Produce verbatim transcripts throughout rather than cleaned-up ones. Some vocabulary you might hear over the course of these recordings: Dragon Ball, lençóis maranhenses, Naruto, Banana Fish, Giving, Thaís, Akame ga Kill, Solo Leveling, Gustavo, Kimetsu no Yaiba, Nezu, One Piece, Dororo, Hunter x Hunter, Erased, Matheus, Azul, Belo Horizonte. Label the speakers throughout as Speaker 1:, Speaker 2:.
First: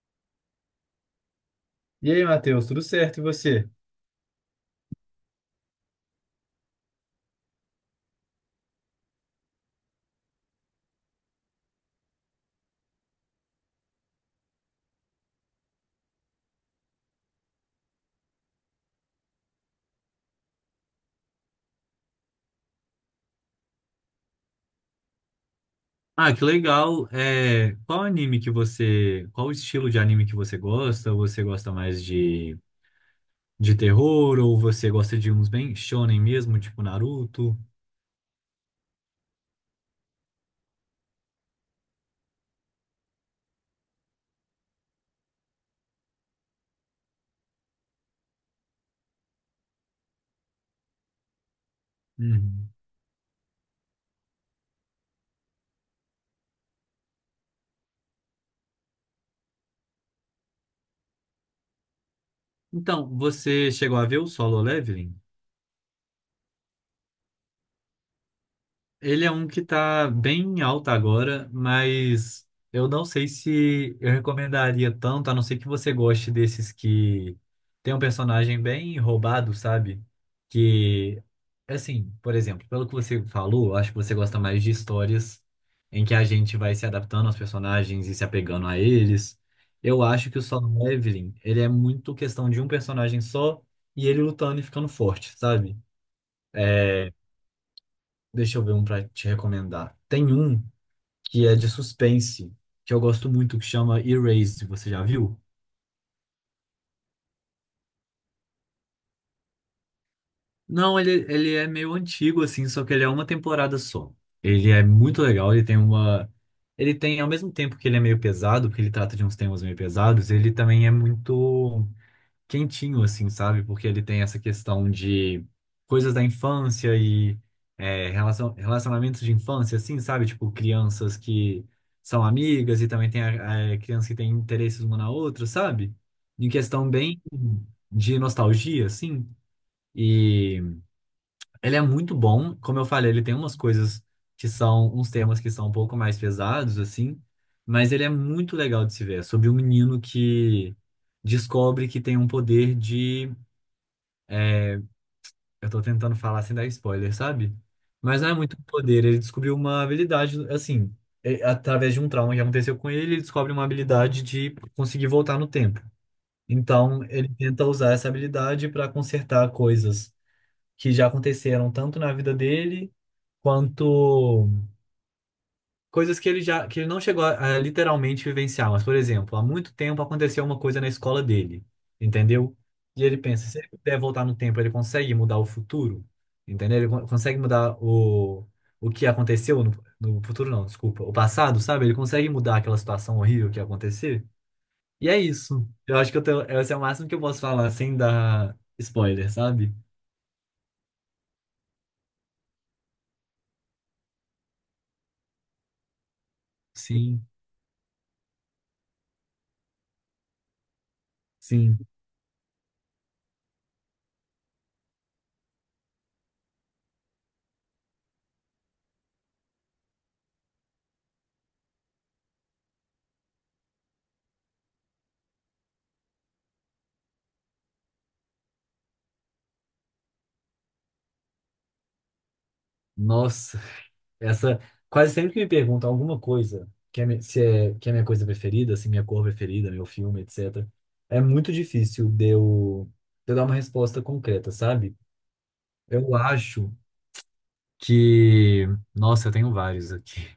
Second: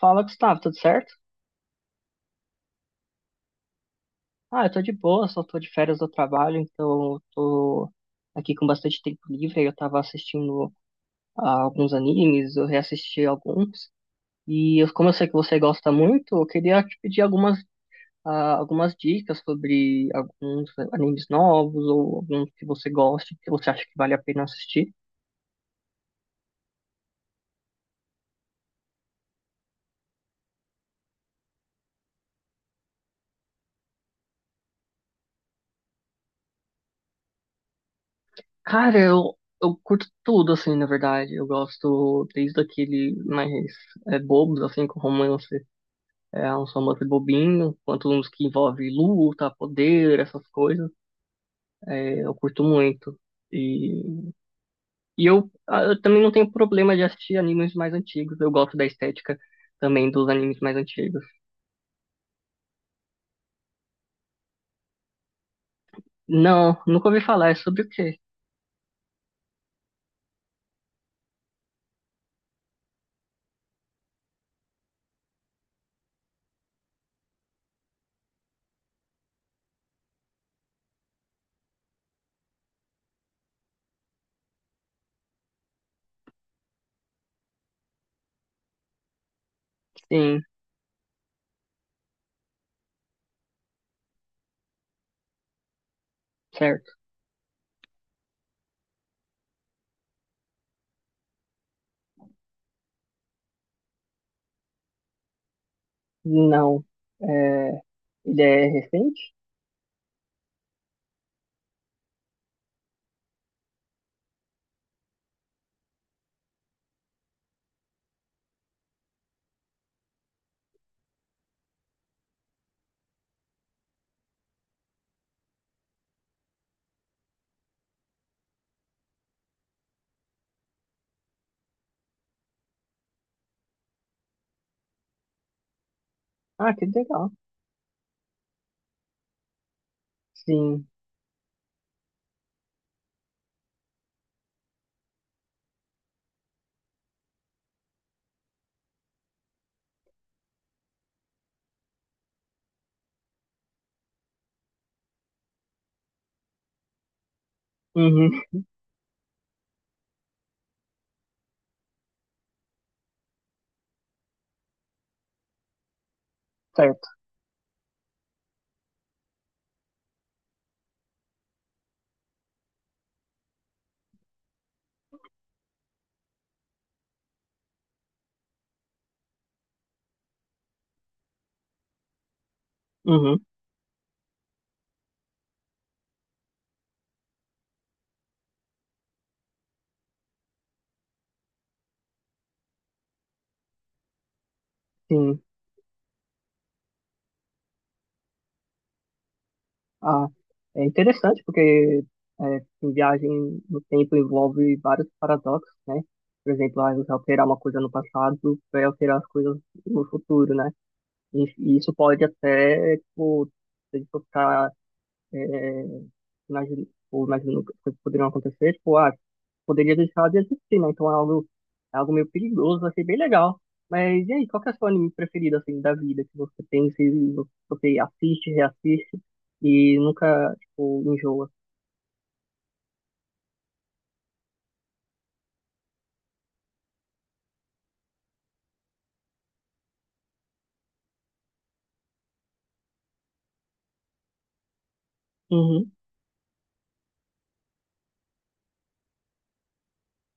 Speaker 1: Fala, Gustavo, tudo certo?
Speaker 2: E aí, Matheus, tudo certo? E você?
Speaker 1: Ah, eu tô de boa, só tô de férias do trabalho, então eu tô aqui com bastante tempo livre. Aí eu tava assistindo ah, alguns animes, eu reassisti alguns. E eu- como eu sei que você gosta muito, eu queria te pedir algumas, ah, algumas dicas sobre alguns animes novos ou alguns que você goste, que você acha que vale a pena assistir.
Speaker 2: Ah, que legal. É, qual anime que você, qual estilo de anime que você gosta? Você gosta mais de, de terror ou você gosta de uns bem shonen mesmo, tipo Naruto?
Speaker 1: Cara, eu, eu curto tudo, assim, na verdade. Eu gosto desde aquele mais é, bobos, assim, com romance. É um romance bobinho, quanto uns que envolve luta, poder, essas coisas. É, eu curto
Speaker 2: Uhum.
Speaker 1: muito. E, e eu, ah, eu também não tenho problema de assistir animes mais antigos. Eu gosto da estética também dos animes mais antigos.
Speaker 2: Então, você chegou a ver o Solo Leveling?
Speaker 1: Não, nunca ouvi falar. É sobre o quê?
Speaker 2: Ele é um que tá bem em alta agora, mas eu não sei se eu recomendaria tanto, a não ser que você goste desses que tem um personagem bem roubado, sabe? Que, assim, por exemplo, pelo que você falou, eu acho que você gosta mais de histórias em que a gente vai se adaptando aos personagens e se apegando a eles. Eu acho que
Speaker 1: Sim,
Speaker 2: o Solo Leveling, ele é muito questão de um personagem só e ele lutando e ficando forte, sabe?
Speaker 1: certo.
Speaker 2: É, Deixa eu ver um pra te recomendar. Tem um que é de suspense, que eu gosto muito, que chama Erased. Você já viu?
Speaker 1: Não. É, ele é recente?
Speaker 2: Não, ele, ele é meio antigo, assim, só que ele é uma temporada só. Ele é muito legal, ele tem uma. Ele tem, ao mesmo tempo que ele é meio pesado, porque ele trata de uns temas meio pesados, ele também é muito quentinho, assim, sabe? Porque ele tem essa questão de coisas da infância e é, relacion- relacionamentos de infância, assim, sabe? Tipo, crianças que são amigas e também tem a, a criança que tem interesses uma na outra, sabe? Em
Speaker 1: Ah, que
Speaker 2: questão bem
Speaker 1: legal.
Speaker 2: de nostalgia, assim. E
Speaker 1: Sim.
Speaker 2: ele é muito bom, como eu falei, ele tem umas coisas que são, uns temas que são um pouco mais pesados, assim, mas ele é muito legal de se ver. É sobre um menino que descobre que tem um poder de. Eu tô tentando falar sem dar spoiler, sabe? Mas não é
Speaker 1: Uhum,
Speaker 2: muito poder. Ele descobriu uma habilidade, assim, é, através de um trauma que aconteceu com ele, ele descobre uma habilidade de conseguir voltar no tempo. Então,
Speaker 1: certo.
Speaker 2: ele tenta usar essa habilidade para consertar coisas que já aconteceram tanto na vida dele quanto coisas que ele já que ele não chegou a, a literalmente vivenciar, mas por exemplo, há muito tempo aconteceu uma coisa na escola dele, entendeu? E ele
Speaker 1: Uhum,
Speaker 2: pensa, se ele puder voltar no tempo, ele consegue mudar o futuro, entendeu? Ele con- consegue mudar o o que aconteceu no, no futuro não, desculpa, o passado, sabe? Ele consegue mudar aquela situação horrível que ia acontecer. E é
Speaker 1: sim.
Speaker 2: isso. Eu acho que eu tenho, Esse é o máximo que eu posso falar sem dar spoiler, sabe?
Speaker 1: Ah, É interessante porque é, em viagem no tempo envolve vários paradoxos, né? Por exemplo, ah, você
Speaker 2: Sim,
Speaker 1: alterar uma coisa no passado vai alterar as coisas no futuro, né? E, e
Speaker 2: sim.
Speaker 1: isso pode até, tipo, se a gente for ficar é, nas, ou nas inúmeras coisas que poderiam acontecer, tipo, ah, poderia deixar de existir, né? Então é algo, é algo meio perigoso, achei bem legal. Mas e aí, qual que é o seu anime preferido, assim, da vida, que você pensa e você assiste, reassiste e nunca, tipo, enjoa?
Speaker 2: Nossa. Essa, Quase sempre que me perguntam alguma coisa, que é, mi- se é, que é minha coisa preferida, se é minha cor preferida, meu filme, et cetera. É muito difícil de eu, de eu dar uma resposta concreta, sabe?
Speaker 1: Uhum,
Speaker 2: Eu acho que. Nossa, eu tenho vários aqui.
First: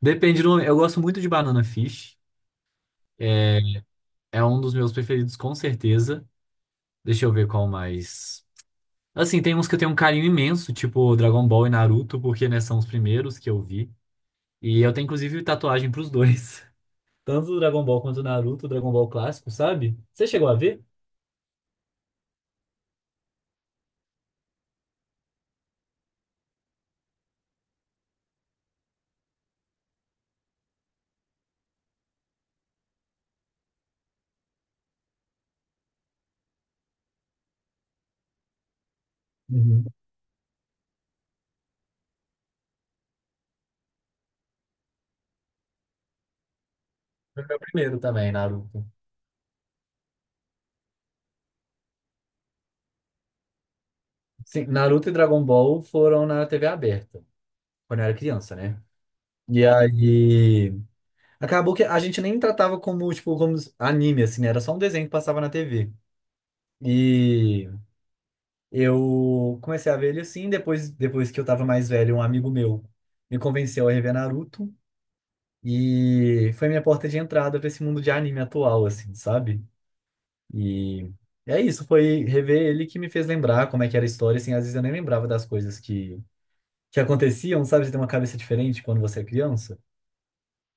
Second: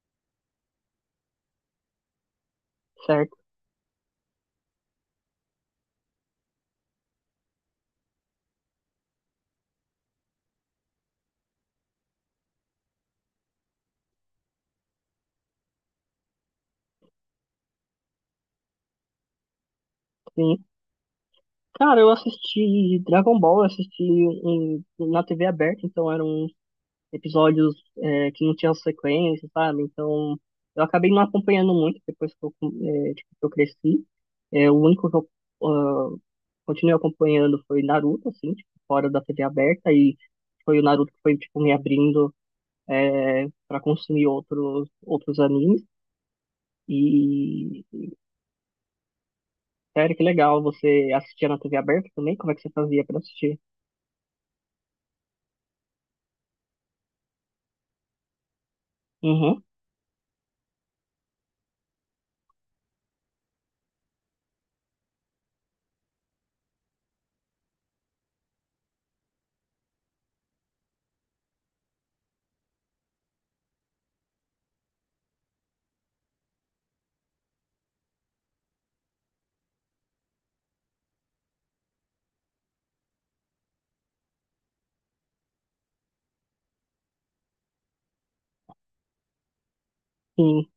Speaker 2: Depende do. Eu gosto muito de Banana Fish.
Speaker 1: certo,
Speaker 2: É é um dos meus preferidos, com certeza. Deixa eu ver qual mais. Assim, tem uns que eu tenho um carinho imenso, tipo Dragon Ball e Naruto, porque, né, são os primeiros que eu vi. E eu tenho, inclusive, tatuagem pros dois. Tanto do Dragon Ball quanto do Naruto, Dragon Ball clássico, sabe? Você chegou a
Speaker 1: sim.
Speaker 2: ver?
Speaker 1: Cara, eu assisti Dragon Ball, eu assisti em- na T V aberta, então era um episódios é, que não tinham sequência, sabe? Então, eu acabei não acompanhando muito depois que eu, é, tipo, que eu cresci. É, o único que eu ah, continuei acompanhando foi Naruto, assim, tipo, fora da T V
Speaker 2: Uhum.
Speaker 1: aberta, e foi o Naruto que foi, tipo, me abrindo é, para consumir outros, outros animes. E,
Speaker 2: Foi meu primeiro também, Naruto.
Speaker 1: sério, que legal, você assistia na T V aberta também? Como é que você fazia para assistir?
Speaker 2: Sim, Naruto e Dragon Ball foram na T V aberta, quando eu era criança, né?
Speaker 1: Uhum,
Speaker 2: E aí, acabou que a gente nem tratava como, tipo, como anime, assim, né? Era só um desenho que passava na T V. E eu comecei a ver ele assim, depois, depois que eu tava mais velho, um amigo meu me convenceu a rever Naruto. E foi minha porta de entrada pra esse mundo de anime atual, assim, sabe? E é isso, foi rever ele que me fez lembrar como é que era a história, assim, às vezes eu nem lembrava das coisas que, que aconteciam, sabe? Você tem uma cabeça diferente quando você é criança.
Speaker 1: sim.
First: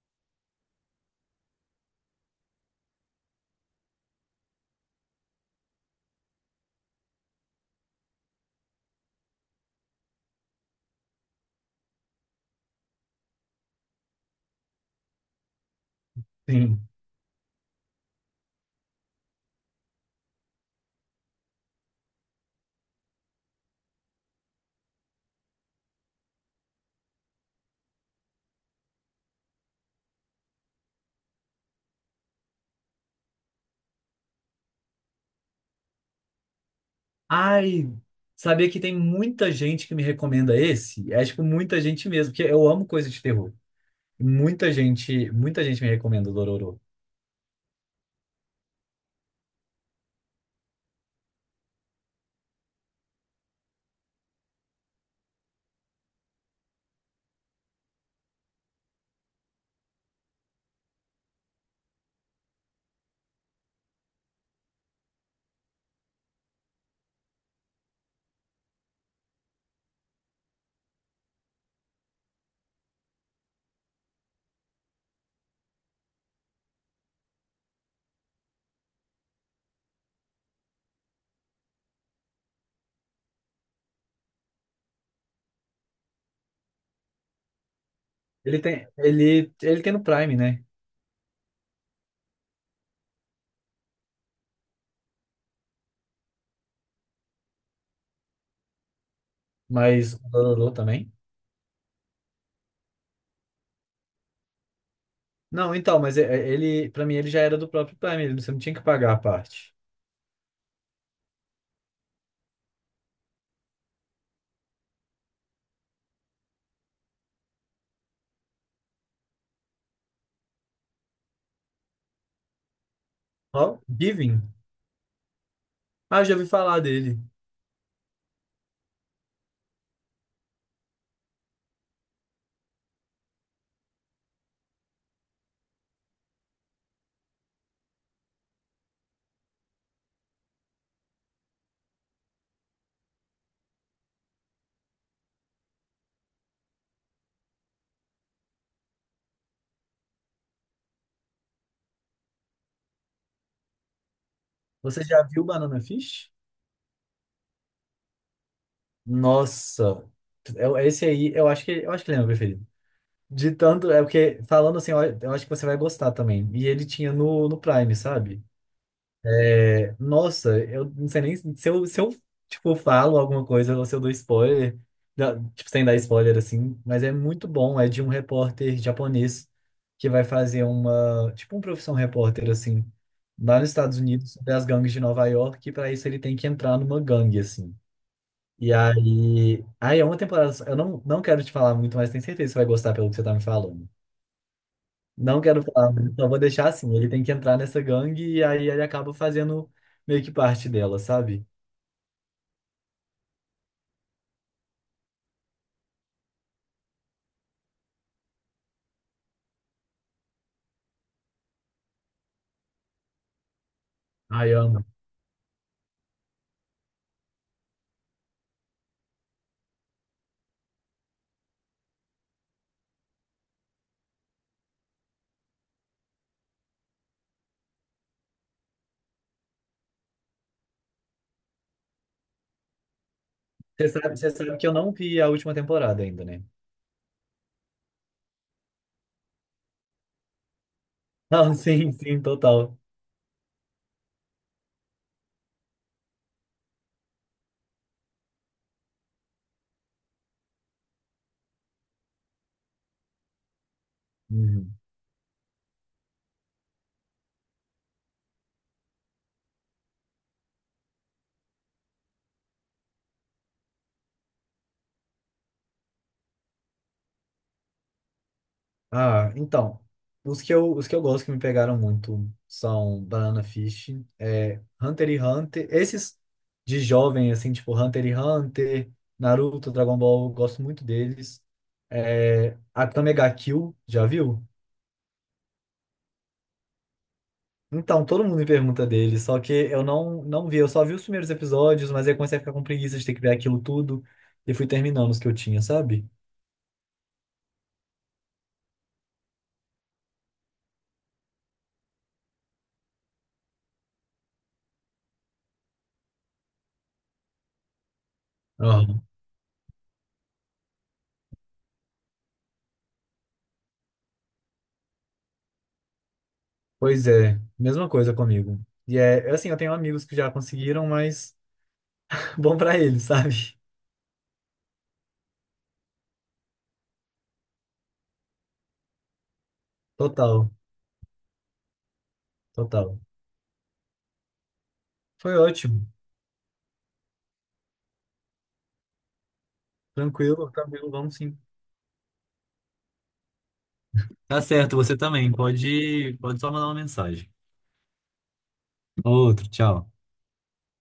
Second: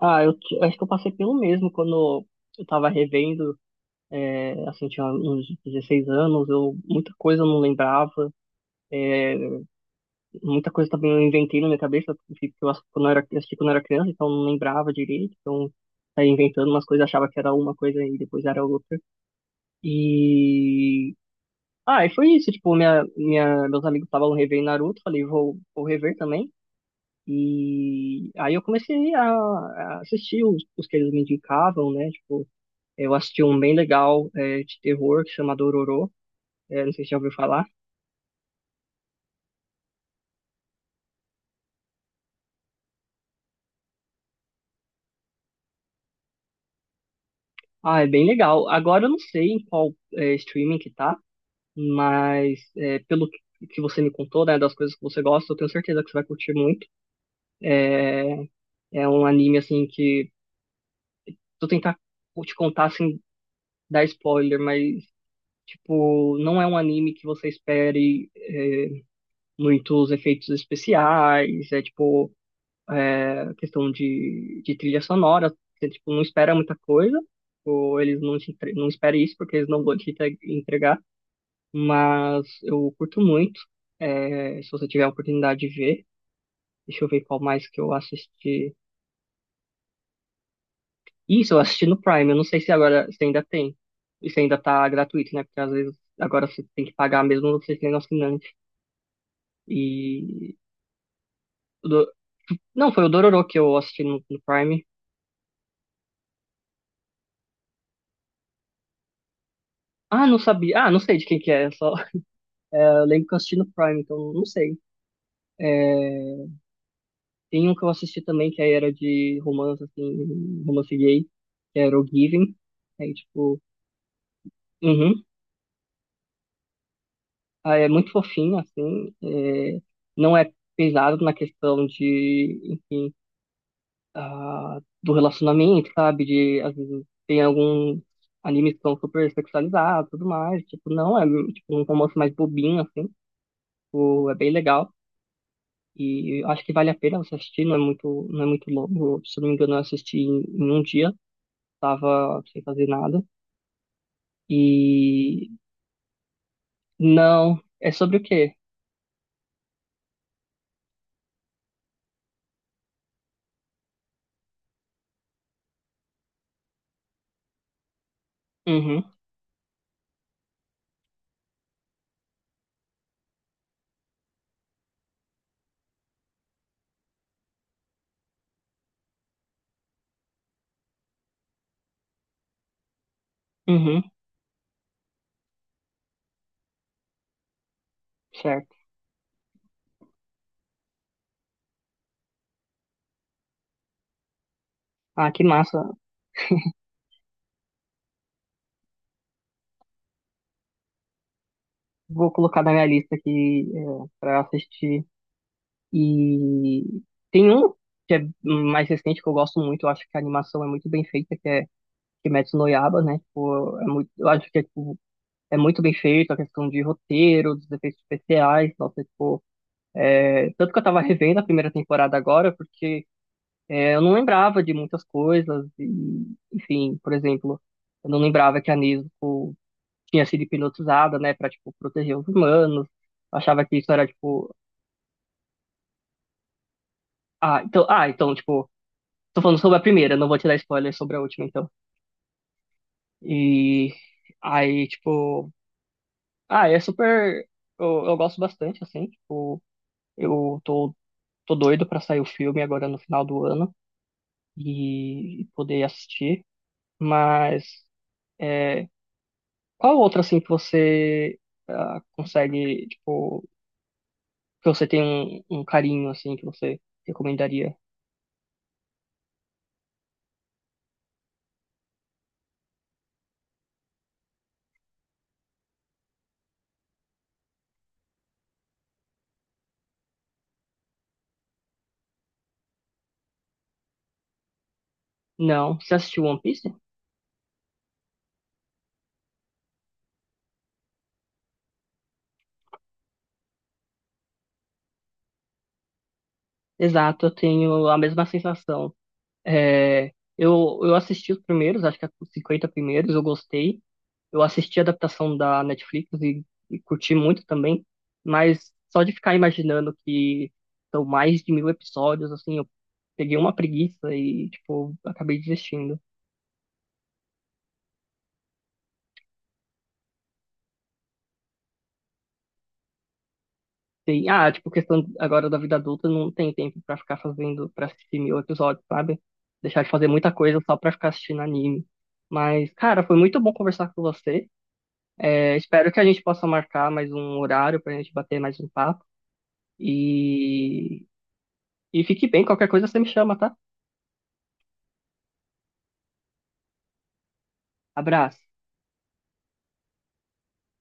Speaker 1: Ah, eu, t- eu acho que eu passei pelo mesmo quando eu tava revendo. É, assim, tinha uns dezesseis anos, eu muita coisa eu não lembrava, é, muita coisa também eu inventei na minha cabeça, porque eu assisti quando eu era, assisti quando eu era criança, então eu não lembrava direito, então saía inventando umas
Speaker 2: Sim.
Speaker 1: coisas, achava que era uma coisa e depois era outra. E. Ah, e foi isso, tipo, minha, minha, meus amigos estavam revendo Naruto, falei, vou, vou rever também. E aí eu comecei a, a assistir os, os que eles me indicavam, né? Tipo, eu assisti um bem legal, é, de terror, que chama Dororo. É, não sei se já ouviu falar.
Speaker 2: Ai, sabia que tem muita gente que me recomenda esse? É, tipo, muita gente mesmo, porque eu amo coisa de terror. Muita gente, muita gente me recomenda o Dororo.
Speaker 1: Ah, é bem legal. Agora eu não sei em qual é, streaming que tá, mas é, pelo que que você me contou, né, das coisas que você gosta, eu tenho certeza que você vai curtir muito. É, é um anime, assim, que... Se eu tentar te contar, sem dar spoiler, mas, tipo, não é um anime que você espere é, muitos efeitos especiais, é, tipo, a questão de, de trilha sonora. Você, tipo, não espera muita coisa, ou eles não, te entre- não esperam isso porque eles não vão te entre- entregar. Mas eu curto muito. É, se você tiver a oportunidade de ver, deixa eu ver qual mais que eu
Speaker 2: Ele
Speaker 1: assisti.
Speaker 2: tem, ele, ele tem no Prime, né?
Speaker 1: Isso, eu assisti no Prime. Eu não sei se agora se ainda tem. E se ainda tá gratuito, né? Porque às vezes agora você tem que pagar mesmo você sendo assinante.
Speaker 2: Mas o
Speaker 1: E.
Speaker 2: Dororo também.
Speaker 1: o do- Não, foi o Dororo que eu assisti no, no Prime.
Speaker 2: Não, então, mas é- é- ele, pra mim, ele já era do próprio Prime, ele- você não tinha que pagar a parte.
Speaker 1: Ah, não sabia. Ah, não sei de quem que é, só. É, eu lembro que eu assisti no Prime, então não sei. É, tem um que eu assisti também que aí era de romance, assim, romance gay, que era o Giving. Aí, tipo,
Speaker 2: Ó, Giving.
Speaker 1: uhum.
Speaker 2: Ah, já ouvi falar dele.
Speaker 1: Ah, é muito fofinho, assim. é, Não é pesado na questão de, enfim, ah, do relacionamento, sabe? De, às vezes, tem alguns animes que são super sexualizados e tudo mais. Tipo, não, é tipo, um romance mais bobinho, assim. Tipo, é bem legal. E eu acho que vale a pena você assistir, não é muito, não é muito longo. Se eu não me engano, eu assisti em, em um dia, tava sem fazer nada.
Speaker 2: Você já viu
Speaker 1: E
Speaker 2: Banana Fish?
Speaker 1: não, é sobre o quê?
Speaker 2: Nossa, eu- esse aí eu acho que eu acho que ele é meu preferido. De tanto, é porque falando assim, eu eu acho que você vai gostar também. E ele tinha no, no Prime, sabe?
Speaker 1: Uhum,
Speaker 2: É, nossa, eu não sei nem se eu, se eu, tipo falo alguma coisa ou se eu dou spoiler, da- tipo sem dar spoiler assim, mas é muito bom, é de um repórter japonês que vai fazer uma, tipo um profissão repórter assim, lá nos Estados
Speaker 1: uhum,
Speaker 2: Unidos, sobre as gangues de Nova York, e para isso ele tem que entrar numa gangue assim. E
Speaker 1: certo.
Speaker 2: aí. Aí é uma temporada só. Eu não, não quero te falar muito, mas tenho certeza que você vai gostar pelo que você tá me falando.
Speaker 1: Ah,
Speaker 2: Não
Speaker 1: que
Speaker 2: quero
Speaker 1: massa.
Speaker 2: falar muito, só vou deixar assim. Ele tem que entrar nessa gangue e aí ele acaba fazendo meio que parte dela, sabe?
Speaker 1: Vou colocar na minha lista aqui, é, pra assistir. E tem um que é mais recente que eu gosto muito, eu acho que a animação é muito bem feita, que é Kimetsu no Yaiba, né? Tipo, é muito, eu acho
Speaker 2: Ai,
Speaker 1: que
Speaker 2: eu
Speaker 1: é,
Speaker 2: amo.
Speaker 1: tipo, é muito bem feito a questão de roteiro, dos efeitos especiais, nossa, tipo, é, tanto que eu tava revendo a primeira temporada agora, porque é, eu não lembrava de muitas coisas, e, enfim, por exemplo, eu não lembrava que a Nezu tinha sido hipnotizada, né, pra, tipo, proteger os humanos, achava que
Speaker 2: Você
Speaker 1: isso era,
Speaker 2: sabe, você
Speaker 1: tipo,
Speaker 2: sabe que eu não vi a última temporada ainda, né?
Speaker 1: ah, então, ah, então, tipo, tô falando sobre a primeira, não vou te dar spoiler sobre a última,
Speaker 2: Não,
Speaker 1: então.
Speaker 2: sim, sim, total.
Speaker 1: E aí, tipo, ah, é super. Eu, eu gosto bastante, assim, tipo, eu tô, tô doido pra sair o filme agora no final do ano
Speaker 2: Uhum.
Speaker 1: e, poder assistir. Mas é, qual outra, assim, que você ah, consegue, tipo, que você tem um, um carinho, assim, que você recomendaria?
Speaker 2: Ah, então, os que eu, os que eu gosto que me pegaram muito são Banana Fish, é, Hunter x Hunter, esses de jovem, assim, tipo Hunter x Hunter, Naruto, Dragon Ball, eu gosto muito deles. É, Akame ga Kill, já viu?
Speaker 1: Não, você assistiu One Piece?
Speaker 2: Então, todo mundo me pergunta dele, só que eu não, não vi, eu só vi os primeiros episódios, mas aí eu comecei a ficar com preguiça de ter que ver aquilo tudo e fui terminando os que eu tinha, sabe?
Speaker 1: Exato, eu tenho a mesma sensação. É, eu, eu assisti os primeiros, acho que é os cinquenta primeiros, eu gostei. Eu assisti a adaptação da Netflix e, e curti muito também, mas
Speaker 2: Aham.
Speaker 1: só de ficar imaginando que são mais de mil episódios, assim, eu peguei uma preguiça e, tipo, acabei desistindo.
Speaker 2: Pois é, mesma coisa comigo. E é, assim, eu tenho amigos que já conseguiram, mas. Bom pra ele, sabe?
Speaker 1: Tem, ah, tipo, questão agora da vida adulta, não tem tempo pra ficar fazendo, pra assistir mil episódios, sabe? Deixar de fazer muita
Speaker 2: Total,
Speaker 1: coisa só pra ficar assistindo anime. Mas,
Speaker 2: total.
Speaker 1: cara, foi muito bom conversar com você.
Speaker 2: Foi
Speaker 1: É,
Speaker 2: ótimo.
Speaker 1: espero que a gente possa marcar mais um horário pra gente bater mais um papo.
Speaker 2: Tranquilo, tranquilo,
Speaker 1: E,
Speaker 2: vamos sim.
Speaker 1: e fique bem, qualquer coisa você me chama, tá?
Speaker 2: Tá certo, você também. Pode, pode só mandar uma mensagem.
Speaker 1: Abraço.
Speaker 2: Outro, tchau.